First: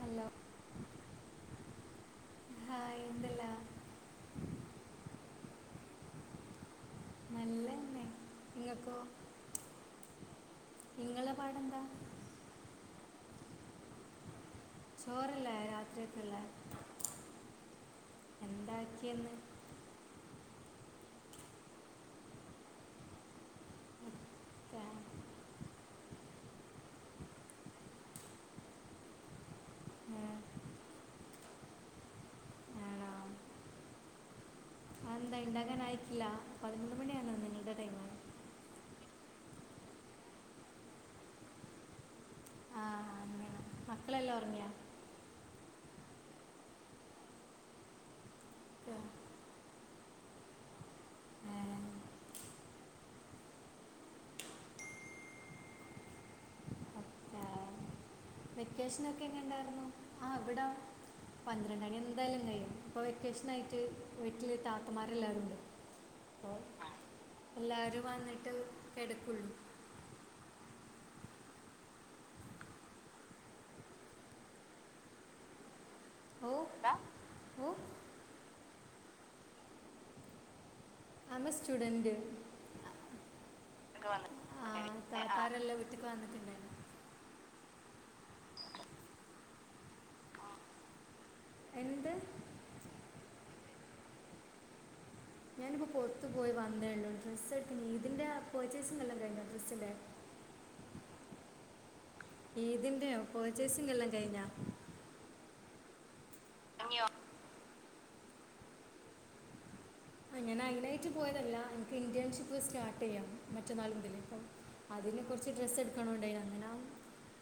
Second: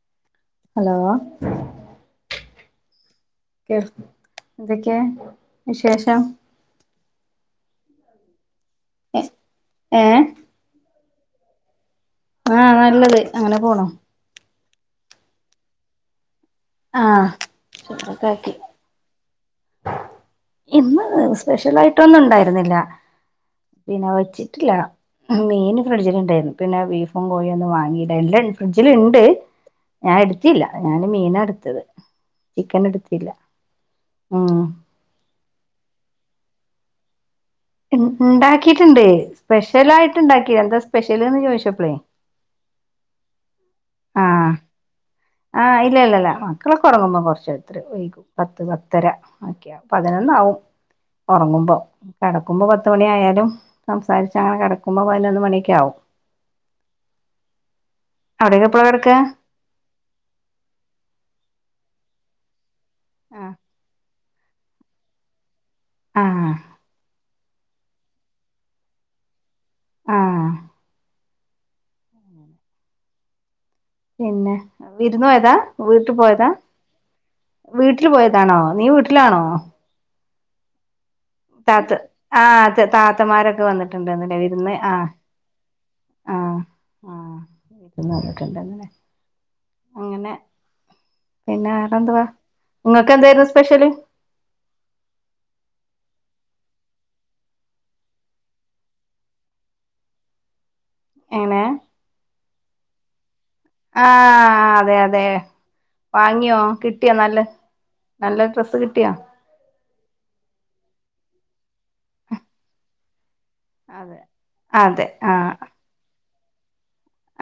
Hello hello hi എന്തല്ല എന്തെക്ക്യാ വിശേഷം നല്ലന്നെ ഇങ്ങക്കോ ഏഹ് ഇങ്ങളെ പാടെന്താ ആഹ് നല്ലത് അങ്ങനെ പോണു ചോറില്ലേ രാത്രേക്കിള്ളെ ആഹ് ചോറൊക്കാക്കി ആക്ക്യേന്ന് ഇന്ന് സ്പെഷ്യലായിട്ടൊന്നും ഇണ്ടായ്ര്ന്നില്ല പിന്നെ വെ ച്ച്റ്റില്ല ഒക്കെ, മീനും മേടിച്ചിട്ടിണ്ടേരുന്നു പിന്നെ ബീഫും കോഴിയൊന്നും വാങ്ങിയില്ല എല്ലാൺ ഫ്രിഡ്ജിലിണ്ട് ഞാ ഏ, എടുത്തില്ല ഞാന് മീനാഎടുത്തത് ചിക്കനെടുത്തില്ല ഉം ആഹ് എന്താ ഇണ്ടാക്കാനായിട്ടില്ലാ പതിനൊന്ന് മണിയാണോ നിങ്ങൾടെ ഇൻ ഇണ്ടാക്കിട്ടിണ്ട് സ്പെഷ്യലായിട്ട് ഇണ്ടാക്കിയെന്താ സ്പെഷ്യല്ന്ന് ചോദിച്ചപ്പളേ ആഹ് അങ്ങനെ മക്കളെല്ലാം ആഹ് ഉറങ്ങിയാ ആഹ് ഇല്ല ഇല്ല ഇല്ല മക്കളൊക്കെ ഒറങ്ങുമ്പോ കൊറച്ച് എത്തര് വൈകും പത്ത് ഒക്കെ, പത്തര അഹ് ക്ക്യ പതിനൊന്നാവും ഒറങ്ങുമ്പൊ ഏ, കെടക്കുമ്പൊ പത്ത് മണി ആയാലും സംസാരിച്ചങ്ങനെ കെടക്കുമ്പൊ പതിനൊന്ന് മണിയെക്ക ആവും ഏഹ് അവിടെയൊക്കെ എപ്പളാ കിടക്ക വെക്കേഷനൊക്കെ എങ്ങനെണ്ടായിരുന്നു ആഹ് ഇവിടം പന്ത്രണ്ടണി എന്തായാലും കഴിയും ഇപ്പോ ആഹ് വെക്കേഷനായിട്ട് വീട്ടില് താത്തമാരെല്ലാരുണ്ട്. ആഹ് എല്ലാരും വന്നിട്ട് കെടക്കുള്ളൂ ആഹ് പിന്നെ വിര്ന്നോയതാ വീട്ടി പോയതാ ഓ ഓ വീ ട്ടില് പോയതാണോ നീ വീട്ടിലാണോ ആമ താത്ത സ്റ്റുഡൻറ്റ് ആഹ് താത്തമാരൊക്കെ വന്നിട്ടുണ്ടായ്ന്നില്ലേ വിരുന്ന് ആഹ് ആരെല്ലാം വീ ട്ട്ക്ക് ആഹ് വന്നിട്ടെണ്ടാര്ന്ന് ആഹ് വീട്ട്ന്ന് വന്നിട്ടെണ്ടായ്ര്ന്നല്ലേ അങ്ങനെ പിന്നെ എന്ത് വേറെന്തുവാ ഇങ്ങക്കെന്തായിരുന്നു സ്പെഷ്യല് ഞാനിപ്പോ പൊർത്ത് പോയി വന്നേള്ളൂ ഡ്രസ്സ് എടുക്കനി ഈദിൻ്റെ പർച്ചേസിങ്ങല്ലാം കഴിഞ്ഞ ഡ്രസ്സിൻ്റെ എങ്ങനേ ഈദിന്റെയൊ പെർച്ചേസിംഗ് ആഹ് അതെ അതെ വാങ്ങിയോ ഇനിയോ കിട്ട്യോ നല്ല നല്ല ഡ്രസ്സ് കിട്ട്യോ ആഹ് ഞാൻ അയ്നാറ്റ് പോയതല്ല ഇൻക്ക് ഇൻ്റേൺഷിപ്പ് സ്റ്റാർട്ട് ചെയ്യണം. മറ്റന്നാള് മുതല് അതെ അപ്പം അതെ അതിന് കുറച്ച് ആഹ് ഡ്രസ്സ് എടു ക്ക‌ണണ്ടോയിനു അങ്ങനാ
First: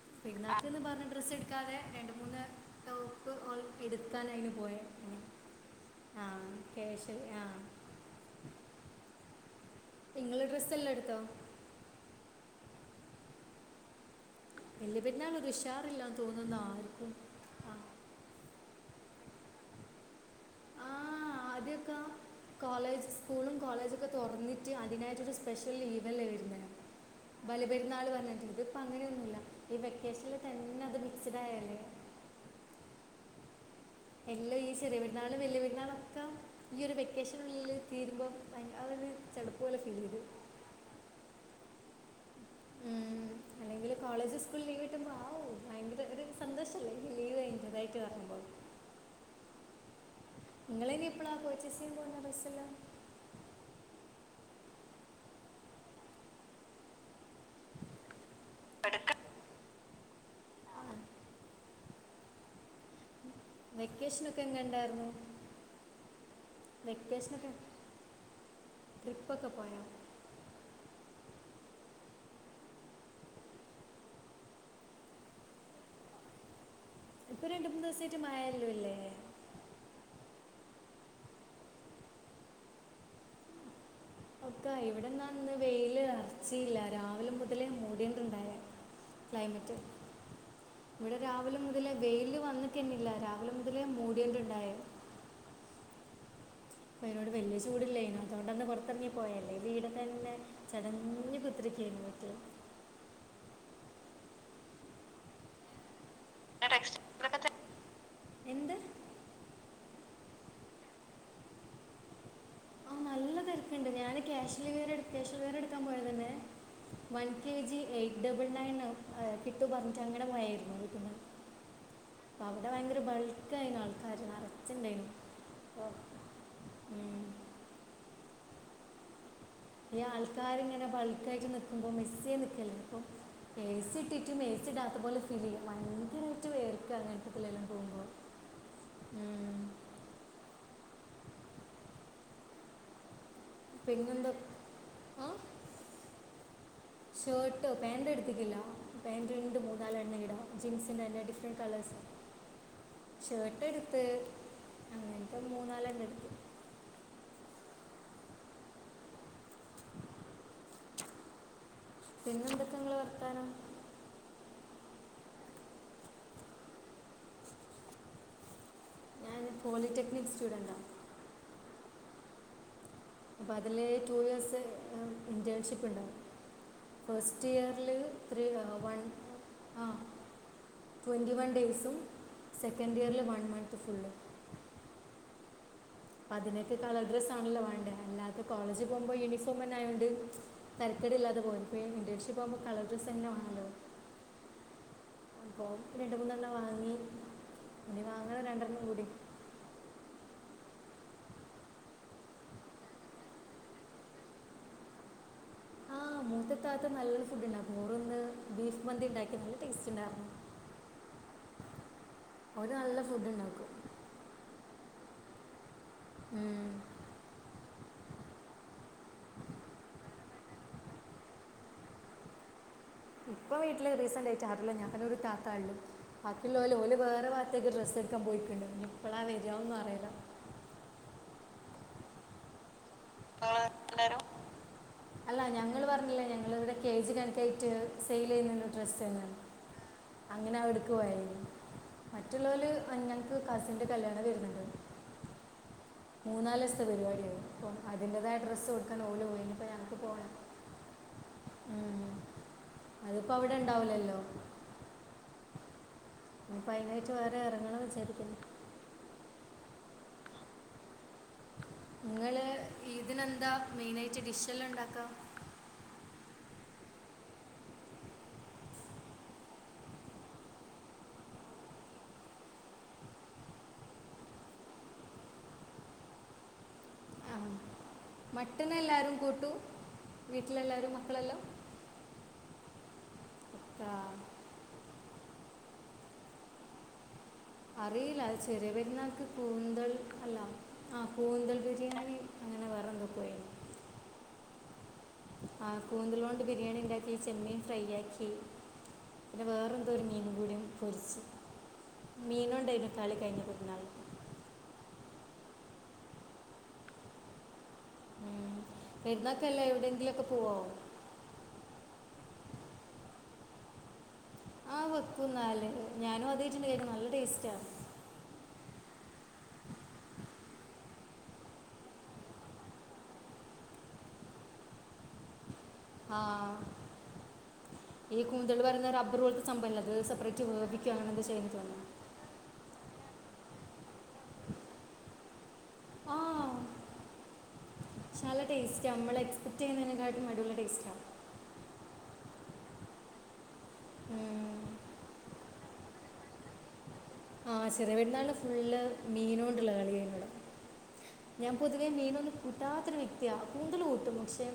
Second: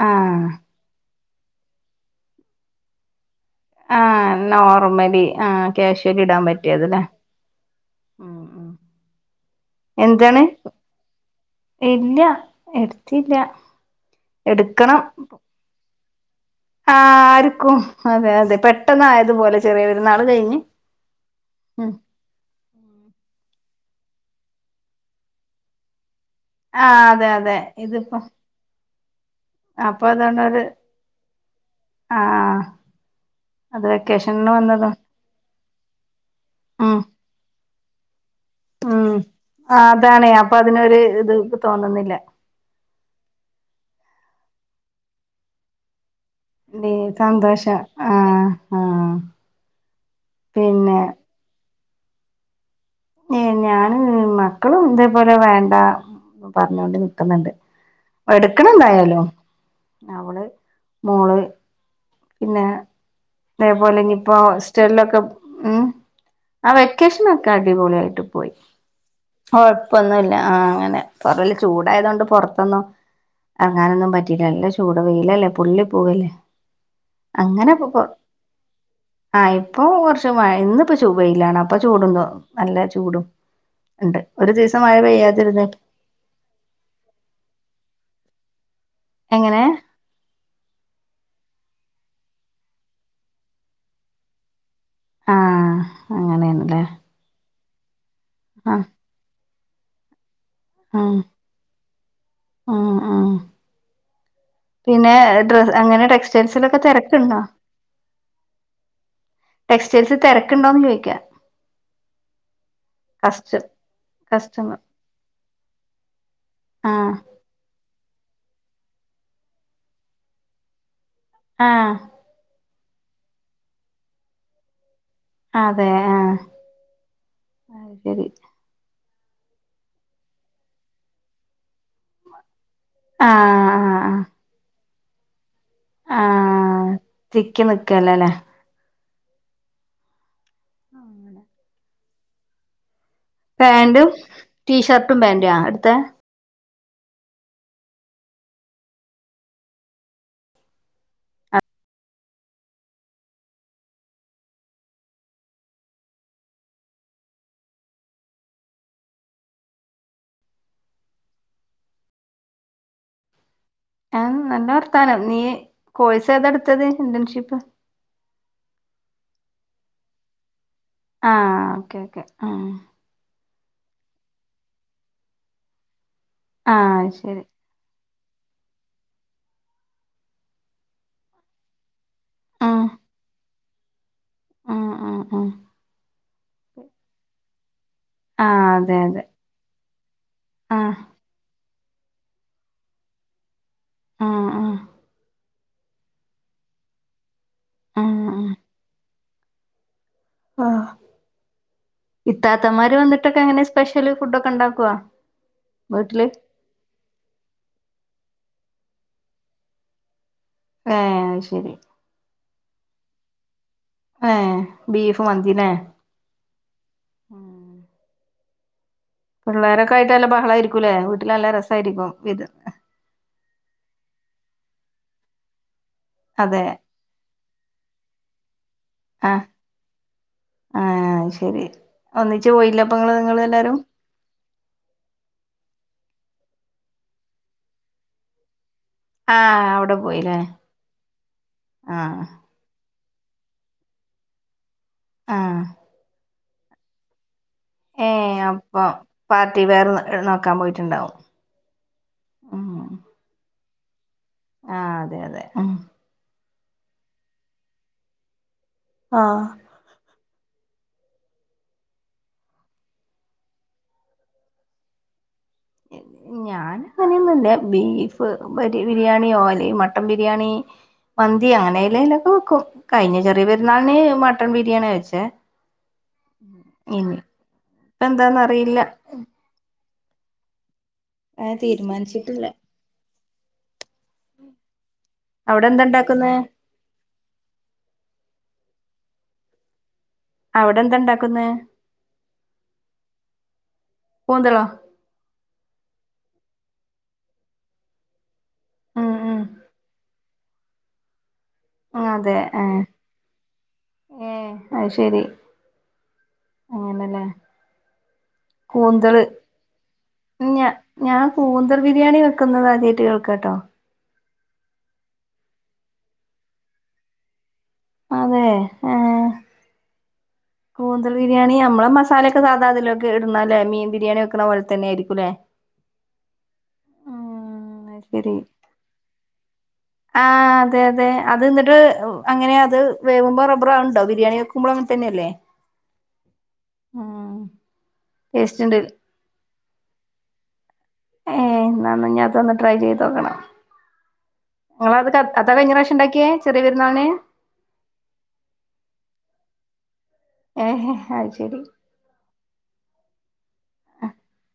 ആഹ് പിള്ളേർക്കെന്നു പറഞ്ഞ് ഡ്രസ്സ്‌ എടു ക്കാതെ രണ്ട് മൂന്ന് ടോപ്പ് ഓൾ എടുക്കാൻ ആഹ് അതിന് പോയത് അങ്ങനെ. നോർമലി ആഹ് കാഷ്വലി ആ ഇടാൻ പറ്റിയത് ഇല്ലേ ക്യാഷ് ആ ഉം ഉം നിങ്ങൾ എന്തുട്ടാണ് ഡ്രസ്സെല്ലാം എടുത്തോ ഇല്ല എടുത്തില്ല എടുക്കണം വല്യ പെർന്നാൽണൊരു ഷാറില്ലാന്ന് തോന്നുന്നാ ആ ആർക്കും അതെ അതെ പെട്ടെന്ന് ആയതുപോലെ ചെറിയ വരുന്നാൾ കഴിഞ്ഞ് ആഹ ഉം അദ്യോക്കാ കോളേജ് സ്കൂളും കോളേജൊക്കെ തുറന്നിട്ട് അതിനായിട്ടൊരു സ്പെഷ്യൽ ലീവല്ലേ വര്ന്നെ ആഹ് അതെ അതെ ബല പെരുന്നാള് ഇതിപ്പോ പറഞ്ഞിട്ടത് അപ്പോം അങ്ങനെയൊന്നുമില്ല ഈ അപ്പൊ വെക്കേഷനിൽ തന്നെ അത് മിക്സ്ഡ് ആയാലേ ആഹ അതെ എല്ലോ ഈ ചെറിയ പെരുന്നാളും വല്യ പെരുന്നാളൊക്കെ ഈയൊരു ഉം വെക്കേഷനുള്ളില് തീരുമ്പോം അന്നെ ഉം ചടുപ്പ് പോലെ ഫീൽ ചെയ്തു. അതാണ് അപ്പൊ അതിനൊരു ഇത് ഇത് തോന്നുന്നില്ല. ഉം അല്ലെങ്കില് കോളേജ് സ്കൂള ലീവ് കിട്ടുമ്പോ ആവു ഭയങ്കര ഒരു നീ സന്തോഷല്ലെ ലീവ് സന്തോഷം [unintelligible] ആഹ് [unintelligible] ആഹ് നിങ്ങള പിന്നെ ഇനി എപ്പോളാ പർച്ചേസ് പോവന്ന ബസല്ല. ഏ ഞാന് മക്കളും ഇതേപോലെ വേണ്ട പറഞ്ഞൊണ്ട് നി ണ്ട് എടുക്ക എടുക്കണണ്ടായാലോ അവള് മോള് പിന്നെ അതേപോലെ ഇനിപ്പോൊ വെക്കേഷനൊക്കെ എങ്ങനെ സ്റ്റെല്ലൊക്കെ ഉണ്ടായിരുന്നു ഉം ആ വെക്കേഷനൊക്കെ അടിപൊളിയായിട്ട് പോയി ട്രിപ്പൊക്കെ പോയോ കൊഴപ്പൊന്നുംല്ല ആ അങ്ങനെ പൊറല് ചൂടായതണ്ട് പൊറത്തന്നു എറങ്ങാനൊന്നും പറ്റിയില്ലേ നല്ല ചൂട വെയിലല്ലേ പൊള്ളി പോവല്ലേ. ഇപ്പൊ രണ്ട മൂന്ന് അങ്ങനെ ദിവസയിട്ട് മഴല്ലോ അല്ലേ. ആഹ് ഇപ്പൊ കുറച്ച് മഴ ഇന്നിപ്പ ചൂ പയിലാണ് അപ്പൊ ചൂടുംന്തോ നല്ല ചൂടും ഉണ്ട് ഒരു ഒക്കെ ദിവസം മഴ ഇവിടെന്ന ന്ന് പെയ്യാതിരുന്ന് വെയില് ക്സിയില്ല രാവിലെ മുതലേ മോടിയണ്ടുണ്ടായ എങ്ങനെ ക്ലൈമറ്റ് ഇവിടെ രാവിലെ മുതലേ വെയില് വന്നിക്കന്നെല്ല രാവിലെ മുതലേ മൂടിയണ്ട്ണ്ടായ. ആ അങ്ങനെയണ്ല്ലേ? അപ്പൾ അതിനോട് വലിയ ചൂടല്ലായിന അതുകൊണ്ടന്ന് പുറത്തിറങ്ങി പോയല്ലേ വീടെ തന്നെ ചടഞ്ഞ് കുത്തിരക്കുനു പറ്റ. ഉ ഉ പിന്നെ ഡ്ര അങ്ങനെ ടെക്സ് ജെൻസിലോക്കെ തിരക്കുണ്ട. എന്ത് ടെക്സ്റ്റൈൽ തിരക്കുണ്ടോന്ന് ചദിക്കാം. ആ നല്ല കസ്റ്റ തിരക്കുണ്ട് ഞാൻ ക്യാഷ് കസ്റ്റമർ ഡെലിവറി ക്യാഷ്ൽിവറി എടുക്കാൻ പോയിരുന്നു തന്നെ ആഹ് വ K G eight double nine കിട്ടു പറഞ്ഞിട്ട് അങനപോയർന്നു ആഹ് അപ്പ അവിടെ ഭയങ്കര ബൾക്ക് ആയിന ആൾക്കാാര് നിറച്ചണ്ടായിന അതെ ആഹ അ ശരി ഈ ആൾക്കാർ ഇങ്ങനെ ബൾക്ക ആയിട്ട് നക്കുമ്പോ മെസ്സിയി നിക്കല്ല ഇപ്പൊ ആഹ് ആഹ് എസി ആഹ് ഏസി ട്ടാത്തപോലെ ഫീല് ചെയ്യും ഭയങ്കരമായിട്ട് വേർുക ആഹ് തിക്കി അങ്ങനത്തെെല്ലാം പോകുമ്പോ. നിക്കല്ലല്ലേ ആ അങ്ങനെ പാാന്റും പിന്നെന്തോ ടീഷർട്ടും പാൻറ ആ അടുത്ത ഷർട്ട് പാൻ്റ് എടുത്തിക്കില്ല പാൻറ് രണ്ട് മൂന്നാലല് എണ്ണ ഇടാം ജീൻസിൻ്റെ തന്നെ ഡിഫറൻറ് കളേഴ്സ്. അ [inaudible] ഷർട്ട് ടുത്ത് അങ്ങനത്തെ മൂനാലാണം എടുത് പിന്നെന്തൊക്കെ നിങ്ങള്ൾ വർത്താനം. ആ നല്ല വർത്താനം നീ കോഴ്സ് ഏതെടുത്തത് ഇന്റേൺഷിപ്പ് ഞാൻ പോളിടെക്നിക് സ്റ്റുഡന്റാ ആഹ ഓക്കേ ഓക്കെ ആ അപ്പം അതില് ടു ഇയേർ്സ് എ ഇന്റേൺഷിപ്പ് ഉണ്ട് ആഹ് അത് ശരി ഫസ്റ്റ് ഇയറിൽ ത്രീ വൺ ആ ട്വൻറ്റിവൺ ഡേയ്സും ആഹ് സെക്കൻഡ് ഇയർലേ വൺ മൻന്തു ഫുള് ആഹ് ആഹ് ആഹ് പ്പതിനൊക്കെ കളർ ഡ്രസ്സ ആണല്ലോ വേണ്ട എല്ലാത്തും ആഹ് കോളേജ് അതെ പോഉമ്പോ അതെ യൂണിഫോം എന്നെ ആയോണ്ട് ആഹ് തരക്കേട് ഇല്ലാതെ പോയേ ഇറന്റേൺഷിപ്പ ആകുമ്പോ കളർ ഡ്രസ് എന്നെവാണല്ലോ? ആഹ് ആഹ് പോർക് രണ്ട് മൂന്നെണ്ണം വാങ്ങി ഇനി ആഹ് വാങ്ങണം ആഹ് രണ്ടെണ്ണം കൂടി ആഹ് ഇത്താത്തമാര് വന്നിട്ടൊക്കെ എങ്ങനെ സ്പെഷ്യല് ഫുഡ് ഒക്കെ ഉണ്ടാക്കോ വീട്ടില് എന്റെ ഇത്താത്ത നല്ലൊരു ഫുഡ്ണ്ടാകു ഓര്‌വന്ന്ബീഫ് മന്തി ഉണ്ടാക്കി നല്ല ടേസ്റ്റ്ണ്ടായിരുന്നു. ഏഹ് അഹ് ശരി ഓര്നല്ല ഫുഡ്ണ്ടാക്കും. ഏഹ് ബീഫ് മന്തിലെ ഉം ആഹ് പിള്ളോരൊക്കെ ആയിട്ട് നല്ല ബഹളയിരിക്കുല്ലേ വീട്ടിൽ നല്ല രസയിരിക്കും വിര് ഇപ്പൊ വീട്ടില് റീസന്റ് ആയിട്ടാറില്ല ഞാൻതനെ ഒരു താത്താ ഉള്ളു ബാക്കിയുള്ള അതെ ഓല് ഓല് വേറെ ഭാഗത്തക്ക് ഡ്രസ്സ് ടുക്കാൻ പോയിക്ക്ണ്ട് നി പ്പളാ വരാന്നു അറിയില്ല ഏഹ് അഹ് ശരി ഒന്നിച്ച് പോയില്ലപ്പങ്ങള് ങ്ങള് നിങ്ങള് എല്ലാരും എല്ലാരും അല്ല ഞങ്ങൾ പറഞ്ഞില്ലേ ഞങ്ങള ഇവിടെ കേജ് കണക്കായിട്ട് സെയിൽ ചെയ്യുന്നുണ്ട് ഡ്രസ്സ്ന്ന് ആഹ് അവിടെ പോയില്ലേ അങ്ങനെ അവട്ക്ക് പോയേന് ആഹ് മറ്റുള്ളാല് അങ് ഞ്ഞം കസിൻ്റെ കല്യാണം വരുന്നുണ്ട് ആഹ് മൂന്നാലോസ് ത്തെ പരിപാടിയാ അതിന്റേതായ ഏഹ് ഡ്രസ്സ് അപ്പൊ കൊടുക്കാൻ ഓലു പോയി ഇഞ്ഞ്പ്പ പാർട്ടി വെയർ ഞങ്ങക്ക് പോണം. നോക്കാൻ പോയിട്ടുണ്ടാവും ഉം ഉം അതിപ്പോ അവിടെ ണ്ടാവൂലല്ലോ? ആഹ് അതെ അതെ ഇനിപ്പോ അയ്നായിട്ട് വേറെ എറങ്ങണംവിചാരിക്കുന് ആഹ് ങ്ങള് ഈദിനെന്താ മെയിനായിട്ട് ഡിഷ്ല്ലാം ണ്ടാക്ക ഇഹ് ഞ ഞാന്പൊ അങ്ങനൊന്നുല്ല ബീഫ് ബ് ര് ബിരിയാണിയോ അല്ലെ മട്ടൺ ബിരിയാണി മന്തി അങ്ങനെല്ലെലൊക്കെ വെക്കും കഴിഞ്ഞ ചെറിയ പരുന്നാള്ന് മട്ടൺ ബിരിയാണി വെച്ച ആഹ് ഇപ്പ എന്താന്ന് അറിയില്ല മട്ടന്എല്ലാരും കൂട്ടൂ വീട്ടിലെല്ലാരും മക്കളല്ലോ? അങ്ങനെ തീരുമാനിച്ചിട്ടില്ല ആഹ് അവിടെ എന്താണ്ടാക്കുന്നെ അറിയില്ല ചെറി പെരുന്നാക്ക് കൂന്തൽ അല്ല അവിടെ എന്താ ആഹ് ഇണ്ടാക്കുന്നെ കൂന്തൽ ബിരിയാണി അങ്ങനെ വേറെന്തോക്കോ ഏനി കൂന്തളോ? ആഹ് കൂന്തളോണ്ട് ബിരിയാണിണ്ടാക്കി ചെമ്മീൻ ഫ്രൈ ആക്കി ഉം ഉം പിന്നെ വേറെ എന്തോ ഒരു മീനും കൂടിയും പൊരിച്ച് അതെ ഏഹ് മീനോണ്ടായിരുന്നു കളി കഴിഞ്ഞ പെരുന്നാളിന്‌ ഏഹ് അഹ് ശരി അങ്ങനല്ലേ? ഉം. കൂന്തള് പെരുന്നാൾക്കല്ല എവിടെയെങ്കിലുമൊക്കെ പോവോ പിന്ന ഞാൻ കൂന്തർ ബിരിയാണി വെക്കുന്നത് ആദ്യയിട്ട് കേൾക്ക ട്ടോ? ആഹ് വെക്കും ന്നാല്ഞാനും ആദ്യയിട്ട് കേൾക്കാ നല്ല ടേസ്റ്റാ അതെ ഏഹ് കൂന്തൽ ബിരിയാണി നമ്മള് മസാലൊക്കെ സാധാ അതിലോക്കെ ഇടുന്നല്ലേ മീൻ ബിരിയാണി വെക്ണ പോലെ തന്നെയിരിക്കുംല്ലേ ആഹ് ഉം ഈ ശരി കൂന്തൽ പറയുന്നെ റബ്ബർ പോൽത്തെ സംഭവല്ലെ അത് സെപ്പറേറ്റ് ആഹ് അതെ വേവിക്കൊ അതെ അങ്ങനെ എന്തേ അത് ചെയ്യ് എന്നിട്ട് തോന്നുന്നു അങ്ങനെ അത് വേവുമ്പോ റബറ് ആവണ്ടോ ബിരിയാണി വെക്കുമ്പളും അങ്ങനെ തന്നെയല്ലേ. ആഹ് ഉം ചാല ടേസ്റ്റ് ഉണ്ട് ടേസ്റ്റാ നമ്മളെ കുറ്റേന്നതിനെക്കാട്ടും അടിപൊളി ടേസ്റ്റാണ്. ഏ എന്നാന്ന് ഇനി അതൊന്ന് ട്രൈ ചെയ്തോക്കണം. ഉം... നിങ്ങള അത് അതാ കഴിഞ്ഞ പ്രാവശ്യം ഉണ്ടാക്കിയെ? ചെറിയ പെരുന്നാളിന്. ആ ചെറിയ പെരുന്നാളിന് ഫുള്ള് മീനോണ്ടുള്ള കളി ഏന് ഇവിടെ. ഏഹെ... ഞാൻ പൊതുവെ മീനൊന്നും കിട്ടാത്തൊരു വ്യക്തിയാ. കൂന്തൽ കൂട്ടും, പക്ഷേ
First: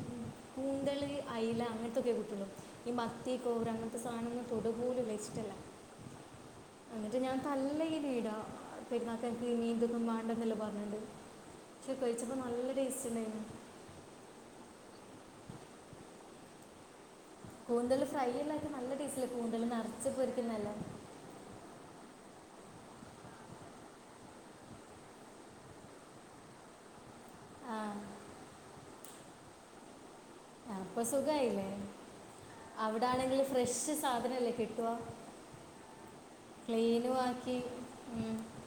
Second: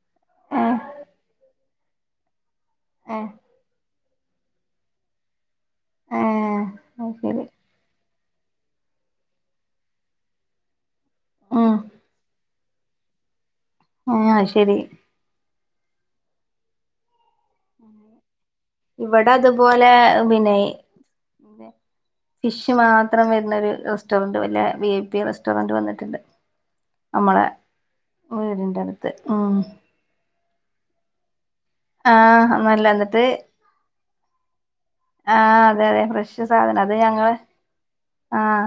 ഏഹ് കൂന്തല്, അയില അങ്ങനത്തൊക്കെ കൂട്ടൊള്ളൂ ഈ ഏഹ് മത്തി- കോര അങ്ങനത്തെ സാനൊന്നും തൊടു പോലുല്ല, ഇഷ്ട്ടല്ല. ഏഹ് അത് എന്നിട്ട് ഞാൻ ശരി തല്ലേന് ഈടാ. പെരുന്നാക്കൊക്കെ മീന്തൊന്നും വേണ്ടെന്നല്ലെ പറഞ്ഞത്‌. ആഹാ. പക്ഷെ കഴിച്ചപ്പോ നല്ല ടേസ്റ്റ് ഉണ്ടായിരുന്നു. ആ ശരി. കൂന്തൽഫ്രൈ എല്ലാക്കി നല്ല- ടേസ്റ്റല്ലേ ഇവിടെ കൂന്തൽ നെറച്ച- പൊരിക്കുന്നതല്ലോ- ന്തേ? ഫിഷ് മാത്രം വരുന്ന ഒരു- റെസ്റ്റോറന്റ് വല്ല, വി പി റെസ്റ്റോറന്റ് വന്നിട്ടുണ്ട്. നമ്മളെ ആ വീടിന്റെടുത്ത്, ഉം... ആ അപ്പോ സുഖായില്ലേ? ആഹ് നല്ല എന്നിട്ട് അവിടാണെങ്കില് ഫ്രഷ് സാധനല്ലേ കിട്ടുവ. ആഹ് അതെ അതെ ക്ലീനു ആക്കി. ഉം, ആഹ.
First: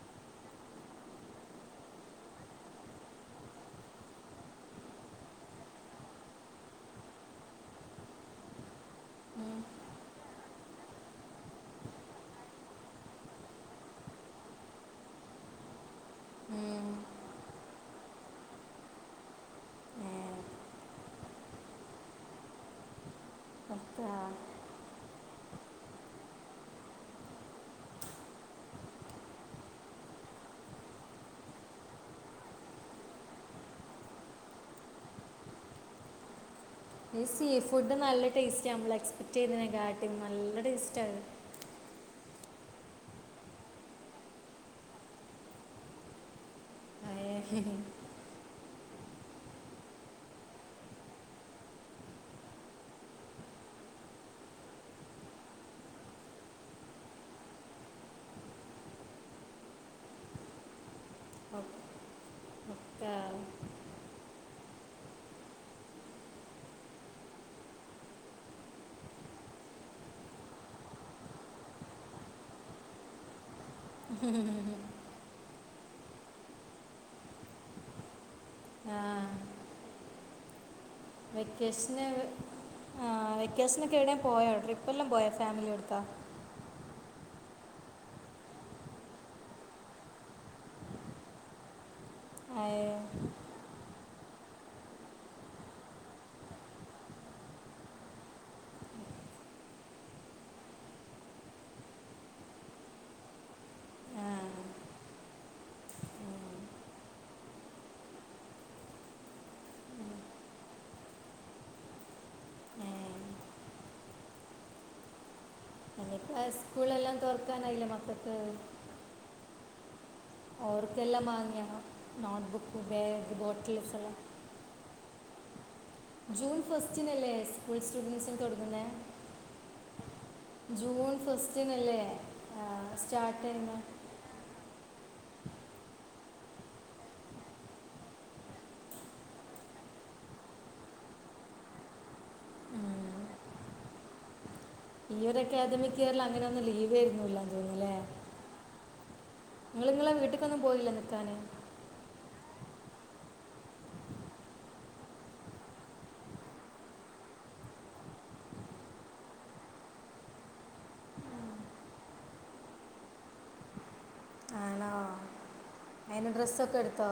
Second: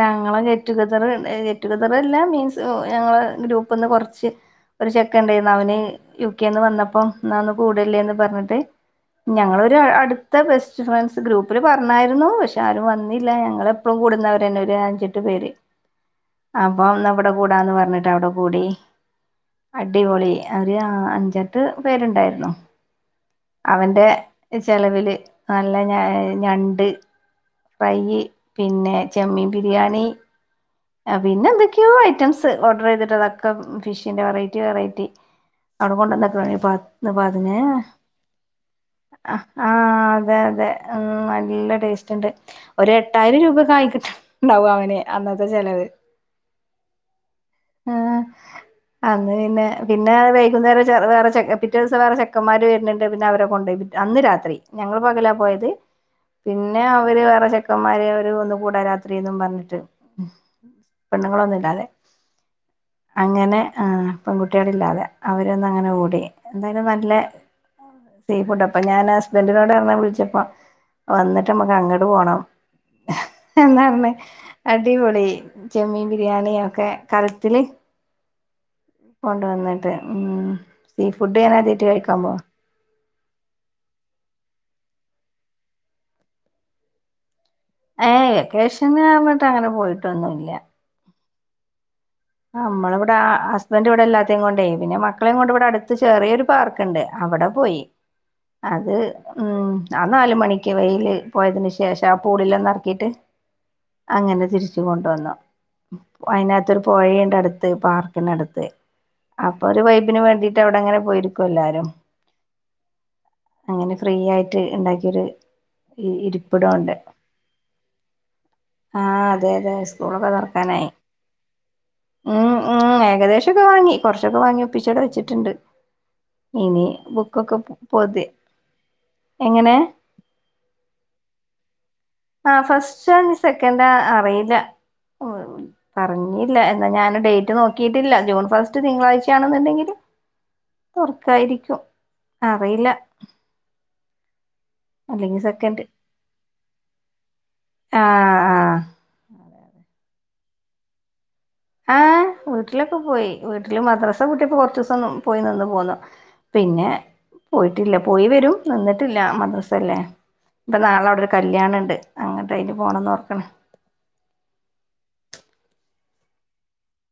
ഞങ്ങളെ ഗെറ്റ് ടുഗെതർ ഏ ഗെറ്റ്- ടുഗെതറെല്ല മീൻസ് ഞങ്ങളെ ഗ്രൂപ്പന്ന് കുറച്ച്- ഒരു ചെക്കണ്ടേന്നു അവന് യു. കെന്ന് വന്നപ്പോ എന്നാ ഒന്ന്- കൂടല്ലേന്ന് പറഞ്ഞിട്ട്, ഉം, ഞങ്ങളൊരു അടുത്ത ബെസ്റ്റ്- ഫ്രണ്ട്സ് ഗ്രൂപ്പിൽ പറഞ്ഞായിരുന്നു. പക്ഷെ ആരും വന്നില്ല ഞങ്ങൾ- എപ്പും കൂടുന്നവരന്നെ ഒരു അഞ്ചെട്ട് പേര്. ഉം. അപ്പോന്ന് അവിടെ കൂടാന്ന്- പറഞ്ഞിട്ട് അവിടെ കൂടി. ഏ, അടിപൊളി അവര് ആ, അഞ്ചെട്ട് പേരുണ്ടായിരുന്നു. അവന്റെ അപ്പാ. ചെലവില് നല്ല ഞഞണ്ട്. ഫ്രൈ പിന്നെ ചെമ്മീൻ ബിരിയാണി. ആ പിന്നെന്തൊക്കെയോ ഐറ്റംസ്, ഓർഡർ ചെയ്തിട്ട് അതൊക്കെ ഫിഷിന്റെ വെറൈറ്റി, വെറൈറ്റി. അവിടെ കൊണ്ടന്നക്കണി പാ- ഈ സീ ഇന്നിപതിന് ഫുഡ് നല്ല ടേസ്റ്റ് നമ്മൾ എക്സ്പെക്ട് ആഹ ചെയ്യുന്നതിനെക്കാട്ടി അതെ നല്ല അതെ ഉം. ടേസ്റ്റാണ് നല്ല ടേസ്റ്റ് ഉണ്ട് ഒര് എട്ടായിരം രൂപ- ഒക്കെ ആയിക്കിട്ടണ്ടാവും അവന് അന്ന- ത്തെ ചെലവ്. [unintelligible] ആഹ.. അന്ന് പിന്നെ, പിന്നെ വൈകുന്നേര വേറെ പിറ്റേ ദിവസം വേറെ ചെന്മാര് വരുന്നുണ്ട് പിന്നെ അവരെ- കൊണ്ടുപോയി അന്ന് രാത്രി ഞങ്ങള് പകലാ പോയത്. പിന്നെ അവര് വേറെ ചെക്കന്മാര്, അവര് ഒന്ന കൂടാ രാത്രിയും പറഞ്ഞിട്ട്. പെണ്ണുങ്ങളൊന്നു ഇല്ലാതെ. ഒക്കെ അങ്ങനെ. ആ പെൺകുട്ടികളില്ലാതെ- അവരൊന്ന് അങ്ങനെ കൂടി. എന്തായാലും നല്ല- സീ ഫുഡ് അപ്പോ ഞാൻ ഹസ്ബൻഡിനോട് പറഞ്ഞാ- വിളിച്ചപ്പോ വന്നിട്ട് നമ്മുക്ക് അങ്ങോട്ട് പോകണം. എന്നാ പറഞ്ഞേ? പൊളി ചെമ്മീൻ ബിരിയാണി ഒക്കെ കലത്തില്- ആ കൊണ്ടുവന്നിട്ട് ഉം സീ ഫുഡ് ഞാൻ ആദിയാട്ട് കഴിക്കാൻ പോ- ആ വെക്കേഷനോ ഒക്കെ എവിടെലും പോയോ? ട്രിപ്പ് എല്ലാം പോയ ഫാമിലി എടുത്താ. ഏ വെക്കേഷൻ അങ്ങട്ട് അങ്ങനെ പോയിട്ടൊന്നുമില്ല. ആയേ. നമ്മളവിടെ ആ- ഹസ്ബൻഡറ് ഇവിടെ എല്ലാവരെയും കൊണ്ടയി പിന്നെ മക്കളെയും കൊണ്ട് ഇവിടെരു- ചെറിയരു പാർക്കുണ്ട് അവിടെ പോയി. അത് ഉം ആ നാല് മണിക്ക് വെയില് പോയതിന് ശേഷം ആ പൂളില്ലന്ന ഇറക്കിട്ട് ആ അങ്ങനെ തിരിച്ച് കൊണ്ടുവന്നു ഉം. വൈന്നു പോഴേടെ അടുത്ത് പാർക്കിനടുത്ത് അപ്പൊ ഒരു വൈബിന് വേണ്ടിട്ട് അവിടെ അങ്ങനെ പോയിരിക്കും എല്ലാരും ഏ അങ്ങനെ ഫ്രീ ആയിട്ട് ഇണ്ടാക്കിയരു സ്കൂളെല്ലാം തൊറക്കാനായില്ല മക്കൾക്ക് ആഹ് അതെ അതെ സ്കൂളൊക്കെ തുറ ഓർക്കെല്ലാം വാങ്ങിയാ നോട്ട്ബുക്ക് ബാഗ് ബോട്ടലിസ് പ്പിച്ചട വെച്ചിട്ടുണ്ട് ജൂൺ ഇനി ഫസ്റ്റിനല്ലേ ബുക്കൊക്കെ സ്കൂൾ പൊതി- സ്റ്റുഡൻസിന് തുടങ്ങുന്നത് എങ്ങനെ ജൂൺ ഫസ്റ്റിനല്ലേ ആ ഫസ്റ്റ് സ്റ്റാർട്ട് ചെയ്യുന്നത് സെക്കൻഡാ അറിയില്ല പറഞ്ഞില്ല എന്നാ ഞാൻ ഡേറ്റ് നോക്കിയിട്ടില്ല ജൂൺ ഫസ്റ്റ് തിങ്കളാഴ്ചയാണെന്നുണ്ടെങ്കിൽ തൊറക്കായിരിക്കും അറിയില്ല ഈ ഒരു അല്ലെങ്കിൽ സെക്കൻഡ് അക്കാദമിക് ഇയറിൽ അങ്ങനെ ഒന്നും ലീവ് ഇല്ലെന്ന് തോന്നില്ലേ ആ ആ നിങ്ങ നിങ്ങളെ വീട്ടിക്കൊന്നും പോയില്ല നിൽക്കാന് ആഹ് വീട്ടിലൊക്കെ പോയി വീട്ടില് മദ്രസാ പൂട്ടിപ്പോ കൊറച്ച് ദിവസം പോയി നിന്ന് പോന്നു പിന്നെ പോയിട്ടില്ല പോയി വരും നിന്നിട്ടില്ല മദ്രസ ഇല്ലേ ഇപ്പൊ നാളെവിടെ ഒരു കല്യാണ ഉണ്ട് അങ്ങന് അതിൽ പോണംന്ന് ഓർക്കണ് ആണോ അതിന് ഡ്രസ്സൊക്കെ എടുത്തോ